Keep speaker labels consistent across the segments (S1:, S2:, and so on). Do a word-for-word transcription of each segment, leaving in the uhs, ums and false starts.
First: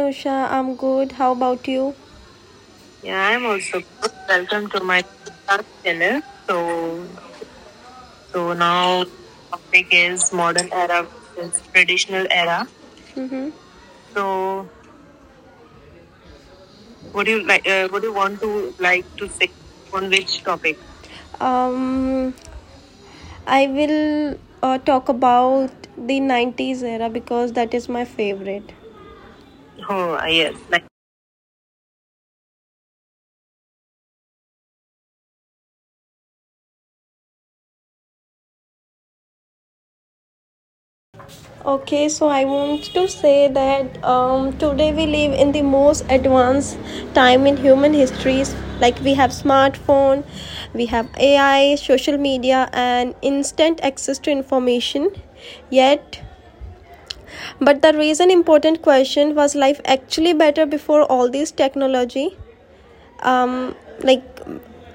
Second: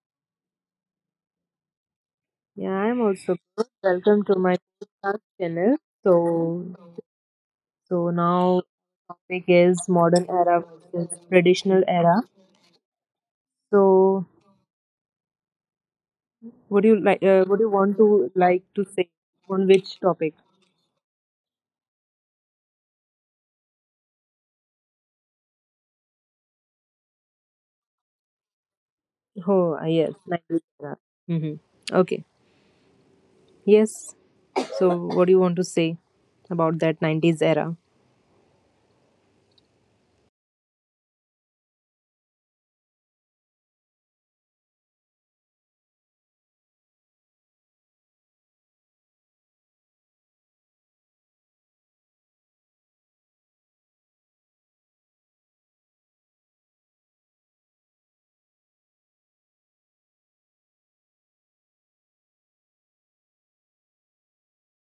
S1: Anusha, I'm good. How about you?
S2: Yeah, I'm
S1: Yeah,
S2: also
S1: I'm
S2: good.
S1: also good.
S2: Welcome to my
S1: Welcome to my
S2: podcast
S1: podcast
S2: channel.
S1: channel.
S2: So,
S1: So,
S2: so
S1: so
S2: now
S1: now
S2: topic is
S1: topic
S2: modern
S1: is
S2: era
S1: modern era
S2: versus
S1: versus
S2: traditional era.
S1: traditional era.
S2: So,
S1: So,
S2: what do you like?
S1: what do you
S2: Uh, what do
S1: like?
S2: you
S1: Uh,
S2: want
S1: what do you
S2: to
S1: want
S2: like
S1: to
S2: to
S1: like
S2: say
S1: to say
S2: on which
S1: on
S2: topic?
S1: which topic? Um, I will uh, talk about the nineties era because that is my favorite.
S2: Oh, ah, yes,
S1: Oh, yes,
S2: Nigerian
S1: like.
S2: era. Mm-hmm. Okay. Yes. So, what do you want to say about that nineties era?
S1: Okay, so I want to say that um, today we live in the most advanced time in human histories. Like we have smartphone, we have A I, social media, and instant access to information. Yet, but the reason important question was life actually better before all this technology? Um, like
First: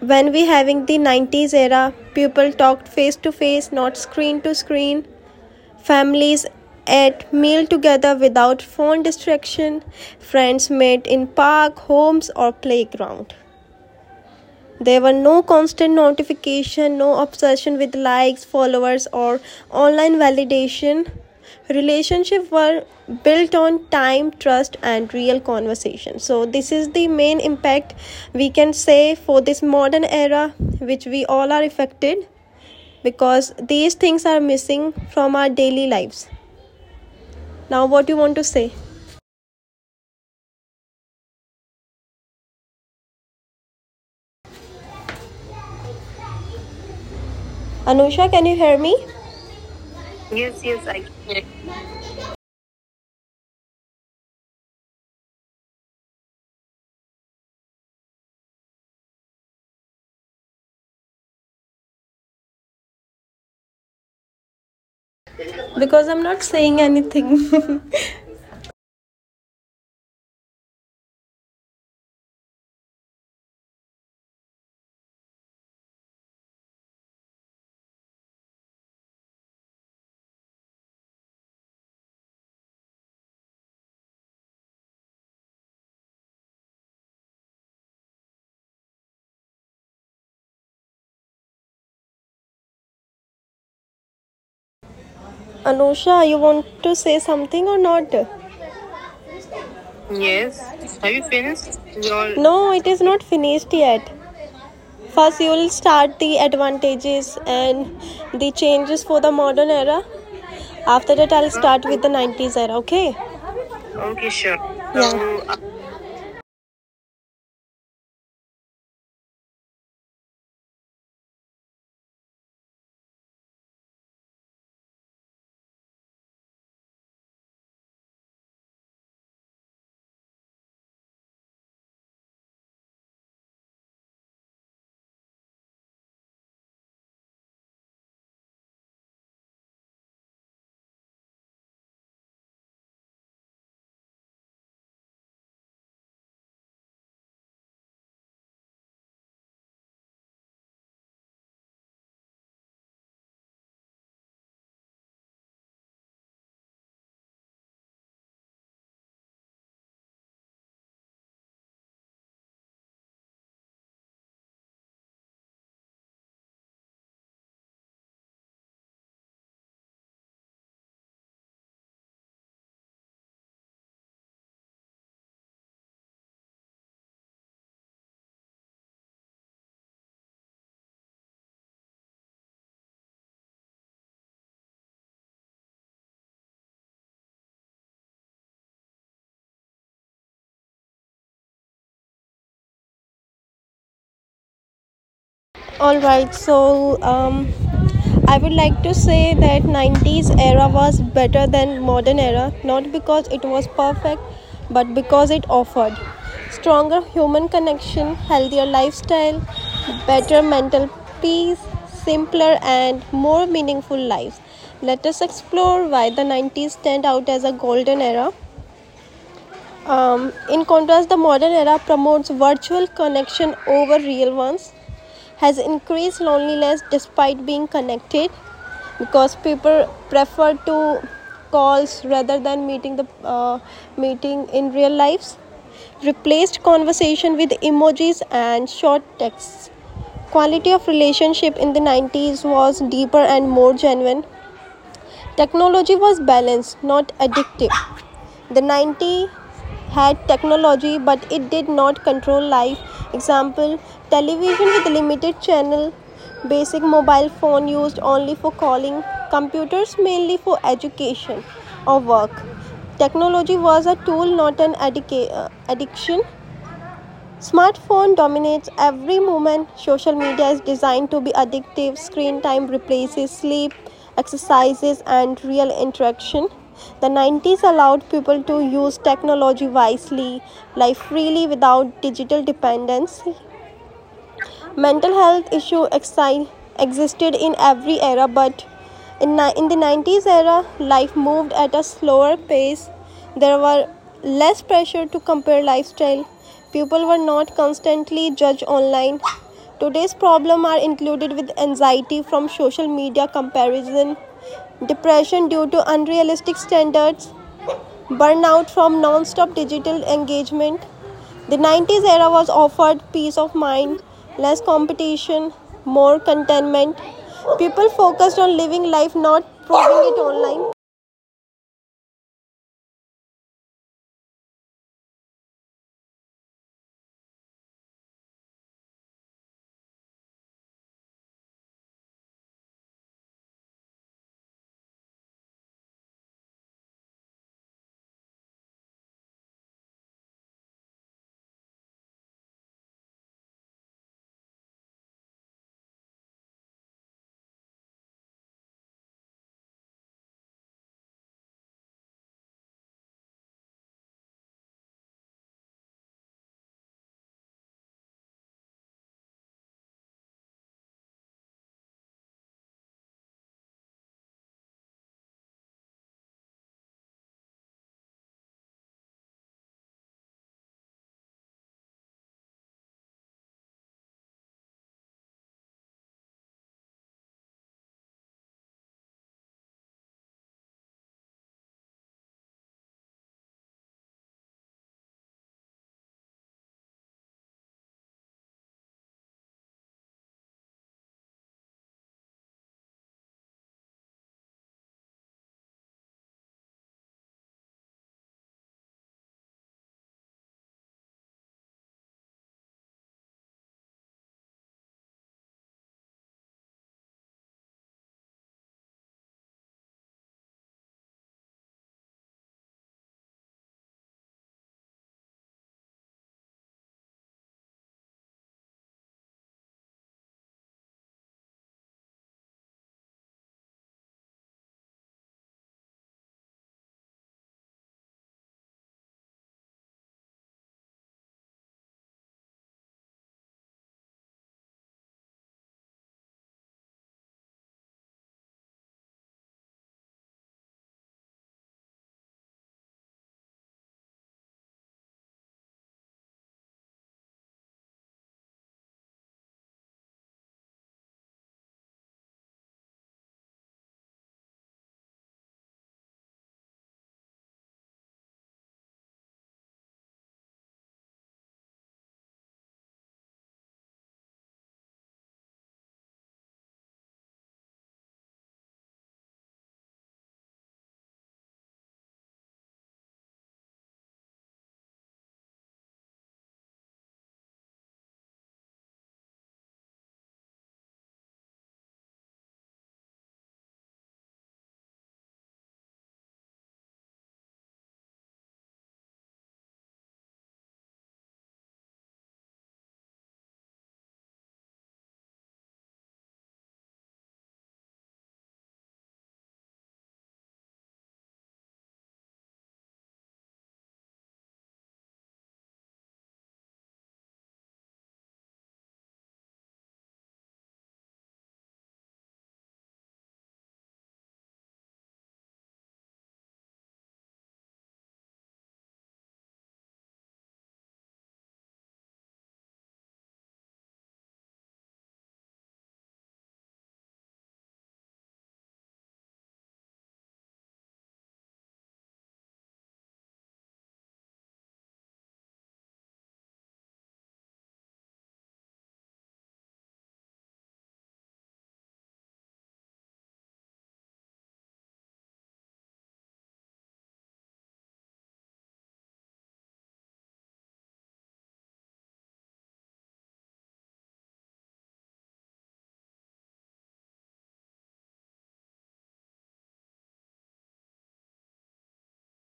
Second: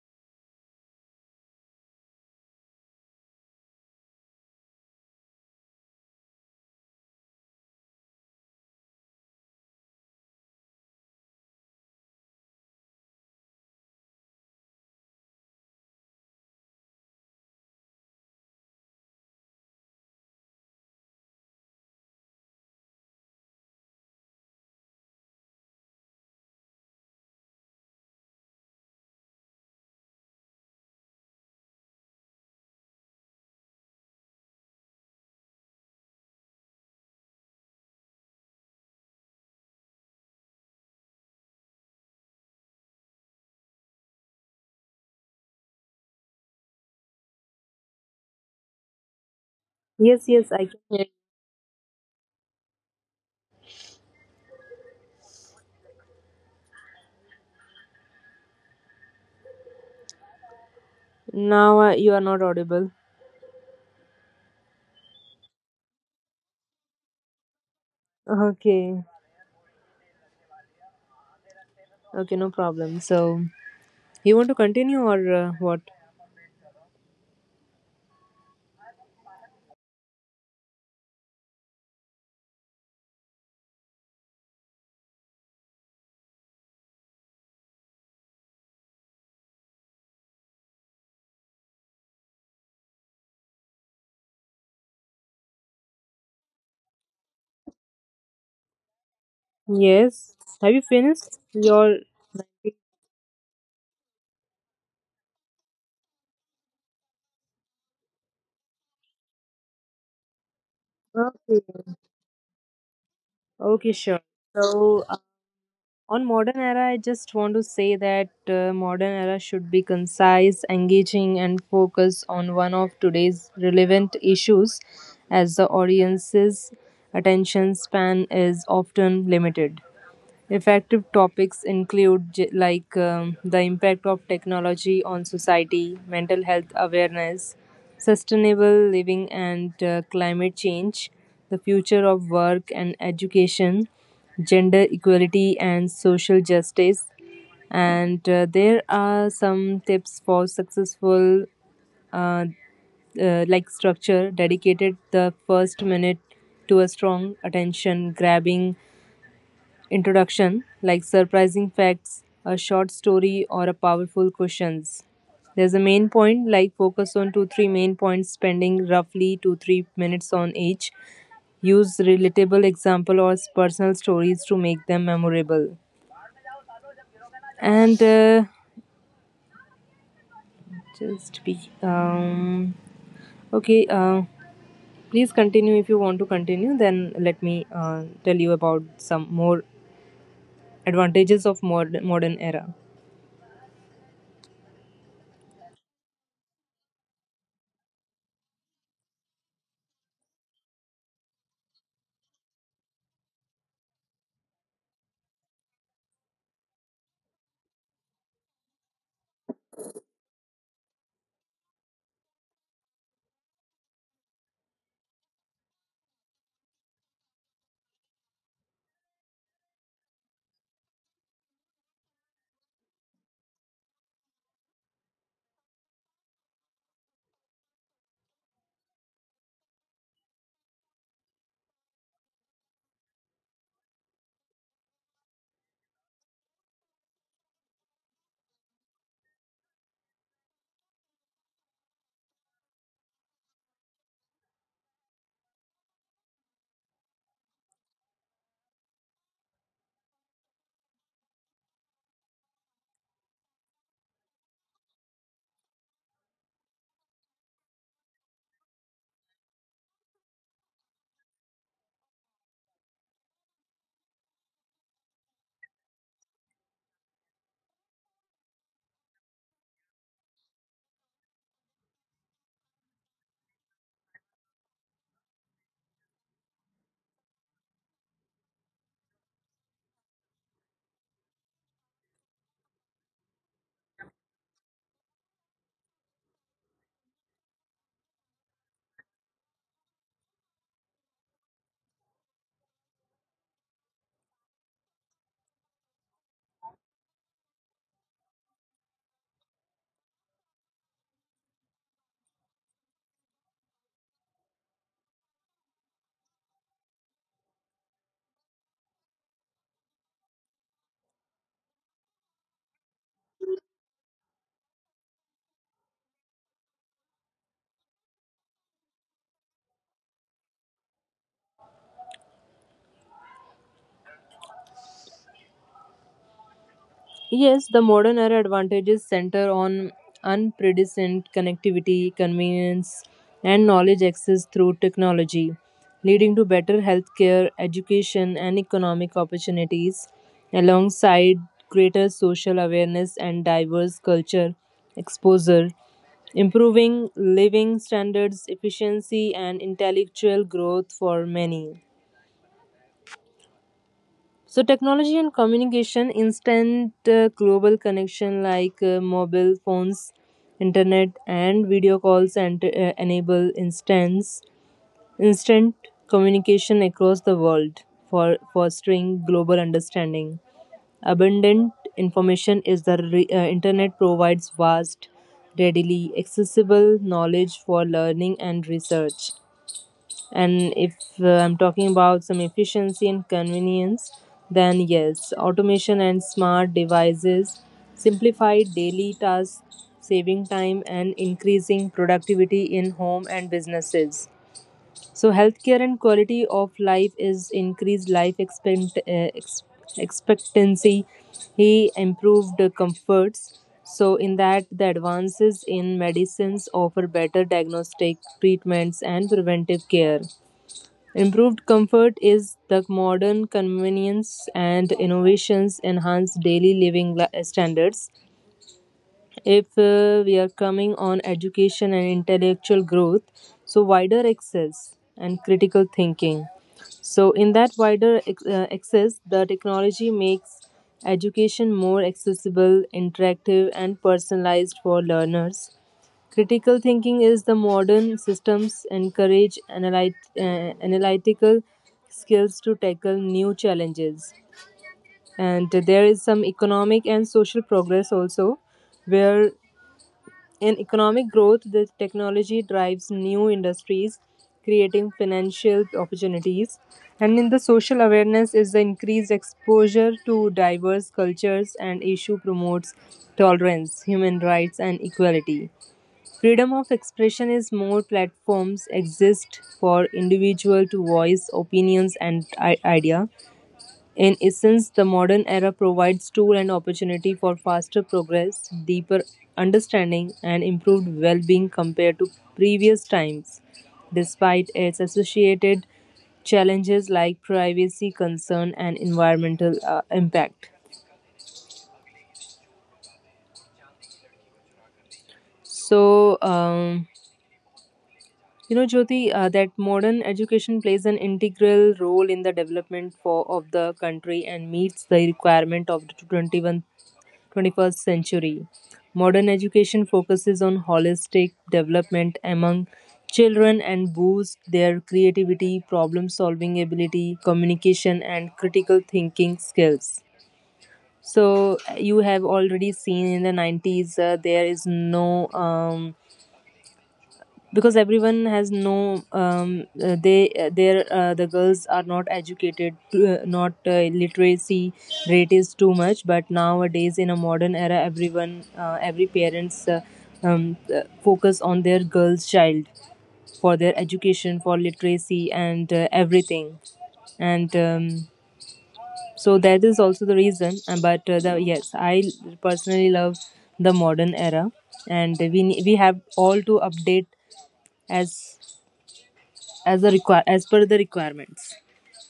S1: when we having the nineties era, people talked face to face, not screen to screen. Families ate meal together without phone distraction. Friends met in park, homes or playground. There were no constant notification, no obsession with likes, followers or online validation. Relationships were built on time, trust and real conversation. So this is the main impact we can say for this modern era which we all are affected because these things are missing from our daily lives. Now what you want to say? Anusha, can you hear me?
S2: Yes, yes, I can
S1: Yes,
S2: hear
S1: yes, I can.
S2: you. Now uh, you are not audible.
S1: Because I'm not saying anything.
S2: Okay. Okay, no problem. So, you want to continue or uh, what?
S1: Anusha, you want to say something or not?
S2: Yes.
S1: Yes.
S2: Have you
S1: Have you
S2: finished
S1: finished
S2: your?
S1: your? No,
S2: Okay.
S1: it is not finished yet. First, you will start the advantages and the changes for the modern era. After that, I'll start with the nineties era, okay?
S2: Okay, sure.
S1: Okay, sure.
S2: So,
S1: Yeah.
S2: uh,
S1: So
S2: on modern era, I just want to say that uh, modern era should be concise, engaging, and focus on one of today's relevant issues, as the audience's attention span is often limited. Effective topics include j- like um, the impact of technology on society, mental health awareness, sustainable living and uh, climate change, the future of work and education, gender equality and social justice. And uh, there are some tips for successful uh, uh, like structure dedicated the first minute to a strong attention grabbing introduction, like surprising facts, a short story, or a powerful questions. There's a main point, like focus on two, three main points, spending roughly two, three minutes on each. Use relatable example or personal stories to make them memorable. And uh, just be um okay. Uh, please continue if you want to continue. Then let me uh, tell you about some more advantages of modern modern era.
S1: all right, so um, I would like to say that nineties era was better than modern era, not because it was perfect, but because it offered stronger human connection, healthier lifestyle, better mental peace, simpler and more meaningful lives. Let us explore why the nineties stand out as a golden era. Um, in contrast, the modern era promotes virtual connection over real ones, has increased loneliness despite being connected because people prefer to calls rather than meeting the uh, meeting in real lives, replaced conversation with emojis and short texts. Quality of relationship in the nineties was deeper and more genuine. Technology was balanced, not addictive. The nineties had technology but it did not control life. Example, television with limited channel, basic mobile phone used only for calling, computers mainly for education or work. Technology was a tool, not an addica- uh, addiction. Smartphone dominates every moment. Social media is designed to be addictive. Screen time replaces sleep, exercises, and real interaction. The nineties allowed people to use technology wisely, live freely without digital dependence. Mental health issue exi- existed in every era, but in, ni- in the nineties era, life moved at a slower pace. There were less pressure to compare lifestyle. People were not constantly judged online. Today's problems are included with anxiety from social media comparison, depression due to unrealistic standards, burnout from non-stop digital engagement. The nineties era was offered peace of mind, less competition, more contentment. People focused on living life, not proving it online.
S2: Yes, the modern era advantages center on unprecedented connectivity, convenience, and knowledge access through technology, leading to better healthcare, education, and economic opportunities, alongside greater social awareness and diverse culture exposure, improving living standards, efficiency, and intellectual growth for many. So technology and communication, instant uh, global connection like uh, mobile phones, internet, and video calls and uh, enable instance instant communication across the world for fostering global understanding. Abundant information is the re- uh, internet provides vast, readily accessible knowledge for learning and research. And if uh, I'm talking about some efficiency and convenience, then yes, automation and smart devices simplify daily tasks, saving time and increasing productivity in home and businesses. So, healthcare and quality of life is increased life expect, uh, ex- expectancy. He improved the comforts. So, in that, the advances in medicines offer better diagnostic treatments and preventive care. Improved comfort is the modern convenience and innovations enhance daily living li- standards. If uh, we are coming on education and intellectual growth, so wider access and critical thinking. So, in that wider ex- uh, access, the technology makes education more accessible, interactive, and personalized for learners. Critical thinking is the modern systems encourage analyt- uh, analytical skills to tackle new challenges. And there is some economic and social progress also, where in economic growth, the technology drives new industries, creating financial opportunities. And in the social awareness is the increased exposure to diverse cultures and issue promotes tolerance, human rights, and equality. Freedom of expression is more platforms exist for individual to voice opinions and i- idea. In essence, the modern era provides tool and opportunity for faster progress, deeper understanding, and improved well-being compared to previous times, despite its associated challenges like privacy concern and environmental uh, impact. So. Um, You know, Jyoti, uh, that modern education plays an integral role in the development for, of the country and meets the requirement of the twenty-first century. Modern education focuses on holistic development among children and boosts their creativity, problem solving ability, communication, and critical thinking skills. So, you have already seen in the nineties, uh, there is no um, because everyone has no um, uh, they uh, their uh, the girls are not educated uh, not uh, literacy rate is too much but nowadays in a modern era everyone uh, every parents uh, um, uh, focus on their girls child for their education for literacy and uh, everything and um, so that is also the reason. Uh, but uh, the, yes, I personally love the modern era and we ne- we have all to update as as a require as per the requirements.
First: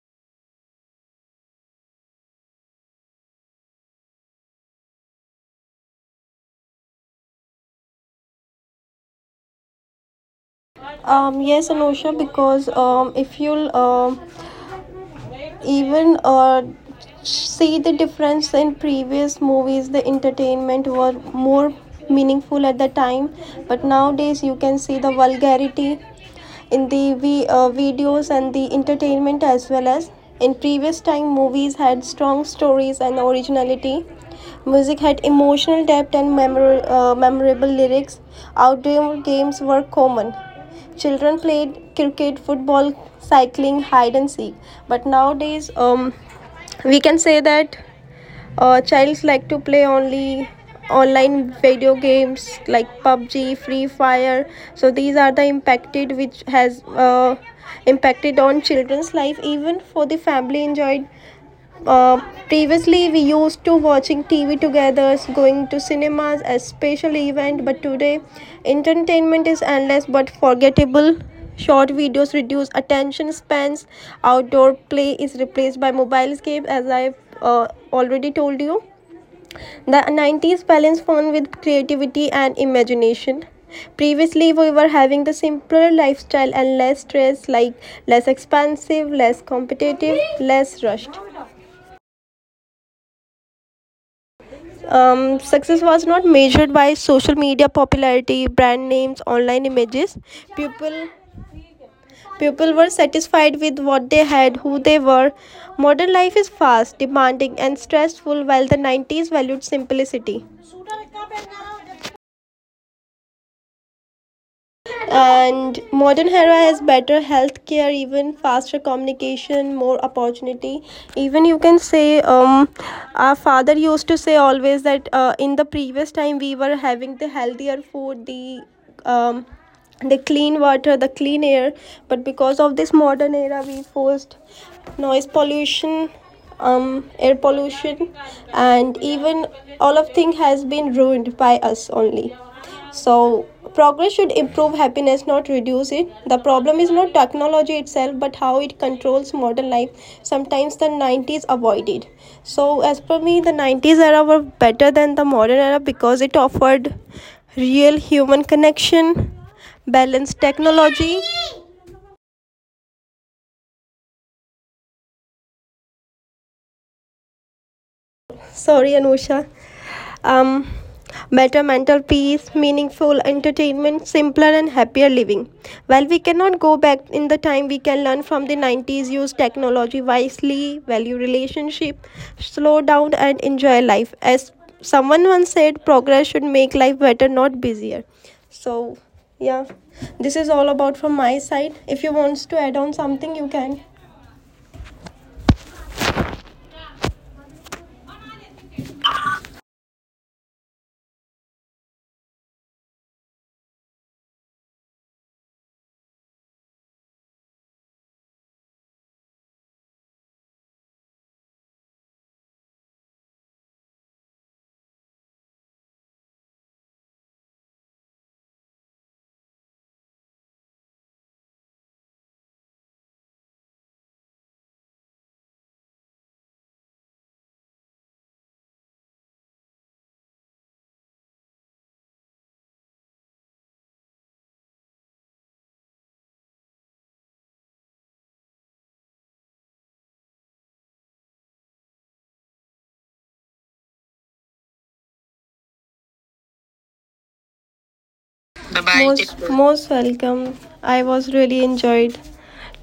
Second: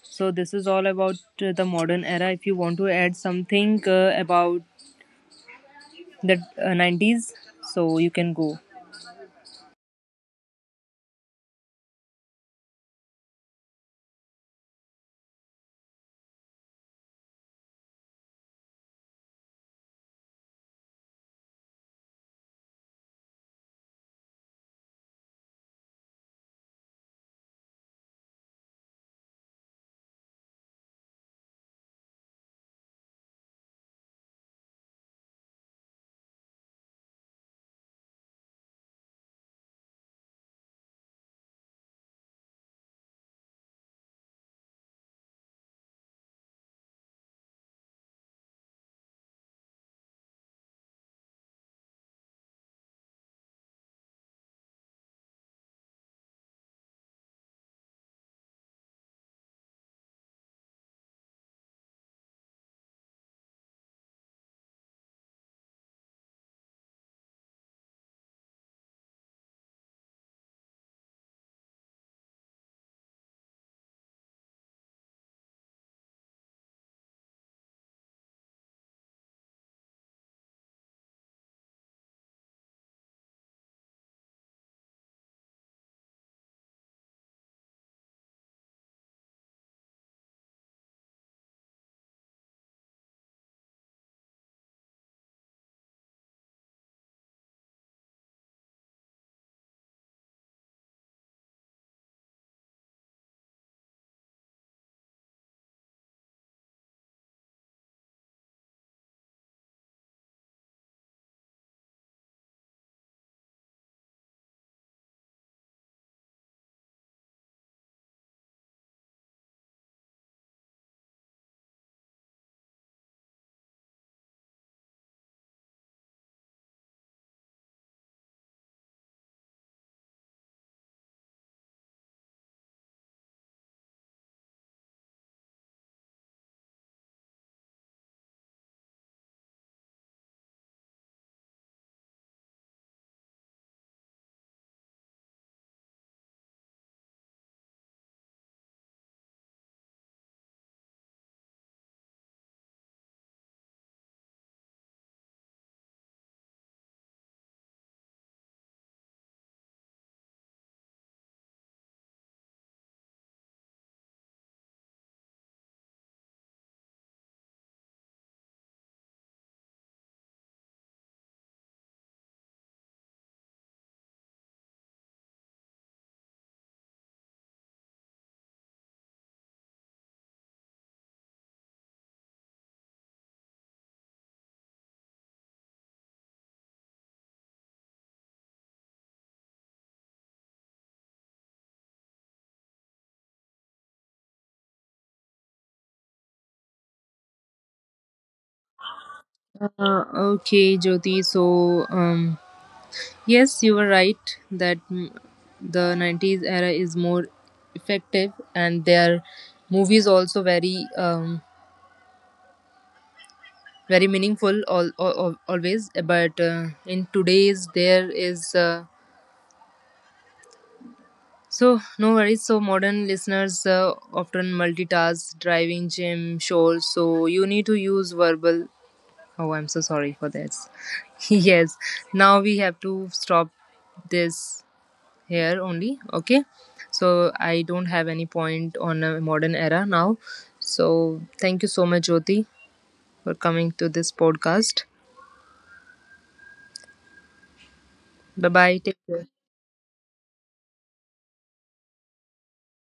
S2: So this is all about uh, the modern era. If you want to add something uh, about the uh, nineties, so you can go.
S1: Um, yes, Anusha, because um, if you'll um even uh, see the difference in previous movies, the entertainment were more meaningful at the time, but nowadays you can see the vulgarity in the v uh, videos and the entertainment, as well as in previous time movies had strong stories and originality. Music had emotional depth and memor- uh, memorable lyrics. Outdoor games were common. Children played cricket, football, cycling, hide and seek. But nowadays, um, we can say that uh, childs like to play only online video games like pub g, Free Fire. So these are the impacted which has uh, impacted on children's life. Even for the family enjoyed, uh, previously we used to watching tv together, going to cinemas as special event, but today entertainment is endless but forgettable. Short videos reduce attention spans. Outdoor play is replaced by mobile games, as I've uh, already told you. The nineties balance fun with creativity and imagination. Previously we were having the simpler lifestyle and less stress, like less expensive, less competitive, less rushed. Um, success was not measured by social media popularity, brand names, online images. People people were satisfied with what they had, who they were. Modern life is fast, demanding, and stressful, while the nineties valued simplicity. And modern era has better healthcare, even faster communication, more opportunity. Even you can say, um our father used to say always that uh, in the previous time we were having the healthier food, the um the clean water, the clean air. But because of this modern era we forced noise pollution, um air pollution, and even all of thing has been ruined by us only. So, progress should improve happiness, not reduce it. The problem is not technology itself, but how it controls modern life. Sometimes the nineties avoid it. So, as per me, the nineties era were better than the modern era because it offered real human connection, balanced technology. Sorry, Anusha. um, Better mental peace, meaningful entertainment, simpler and happier living. While we cannot go back in the time, we can learn from the nineties, use technology wisely, value relationship, slow down and enjoy life. As someone once said, progress should make life better, not busier. So, yeah, this is all about from my side. If you want to add on something, you can.
S2: Uh, okay, Jyoti. So um, yes, you were right that mm, the nineties era is more effective, and their movies also very um, very meaningful all, all, always. But uh, in today's there is. Uh, So, no worries. So, modern listeners uh, often multitask, driving, gym, chores. So, you need to use verbal. Oh, I'm so sorry for this. Yes. Now we have to stop this here only. Okay. So, I don't have any point on a modern era now. So, thank you so much, Jyoti, for coming to this podcast. Bye bye.
S1: Bye
S2: Take
S1: bye.
S2: care.
S1: Most, most welcome. I was really enjoyed.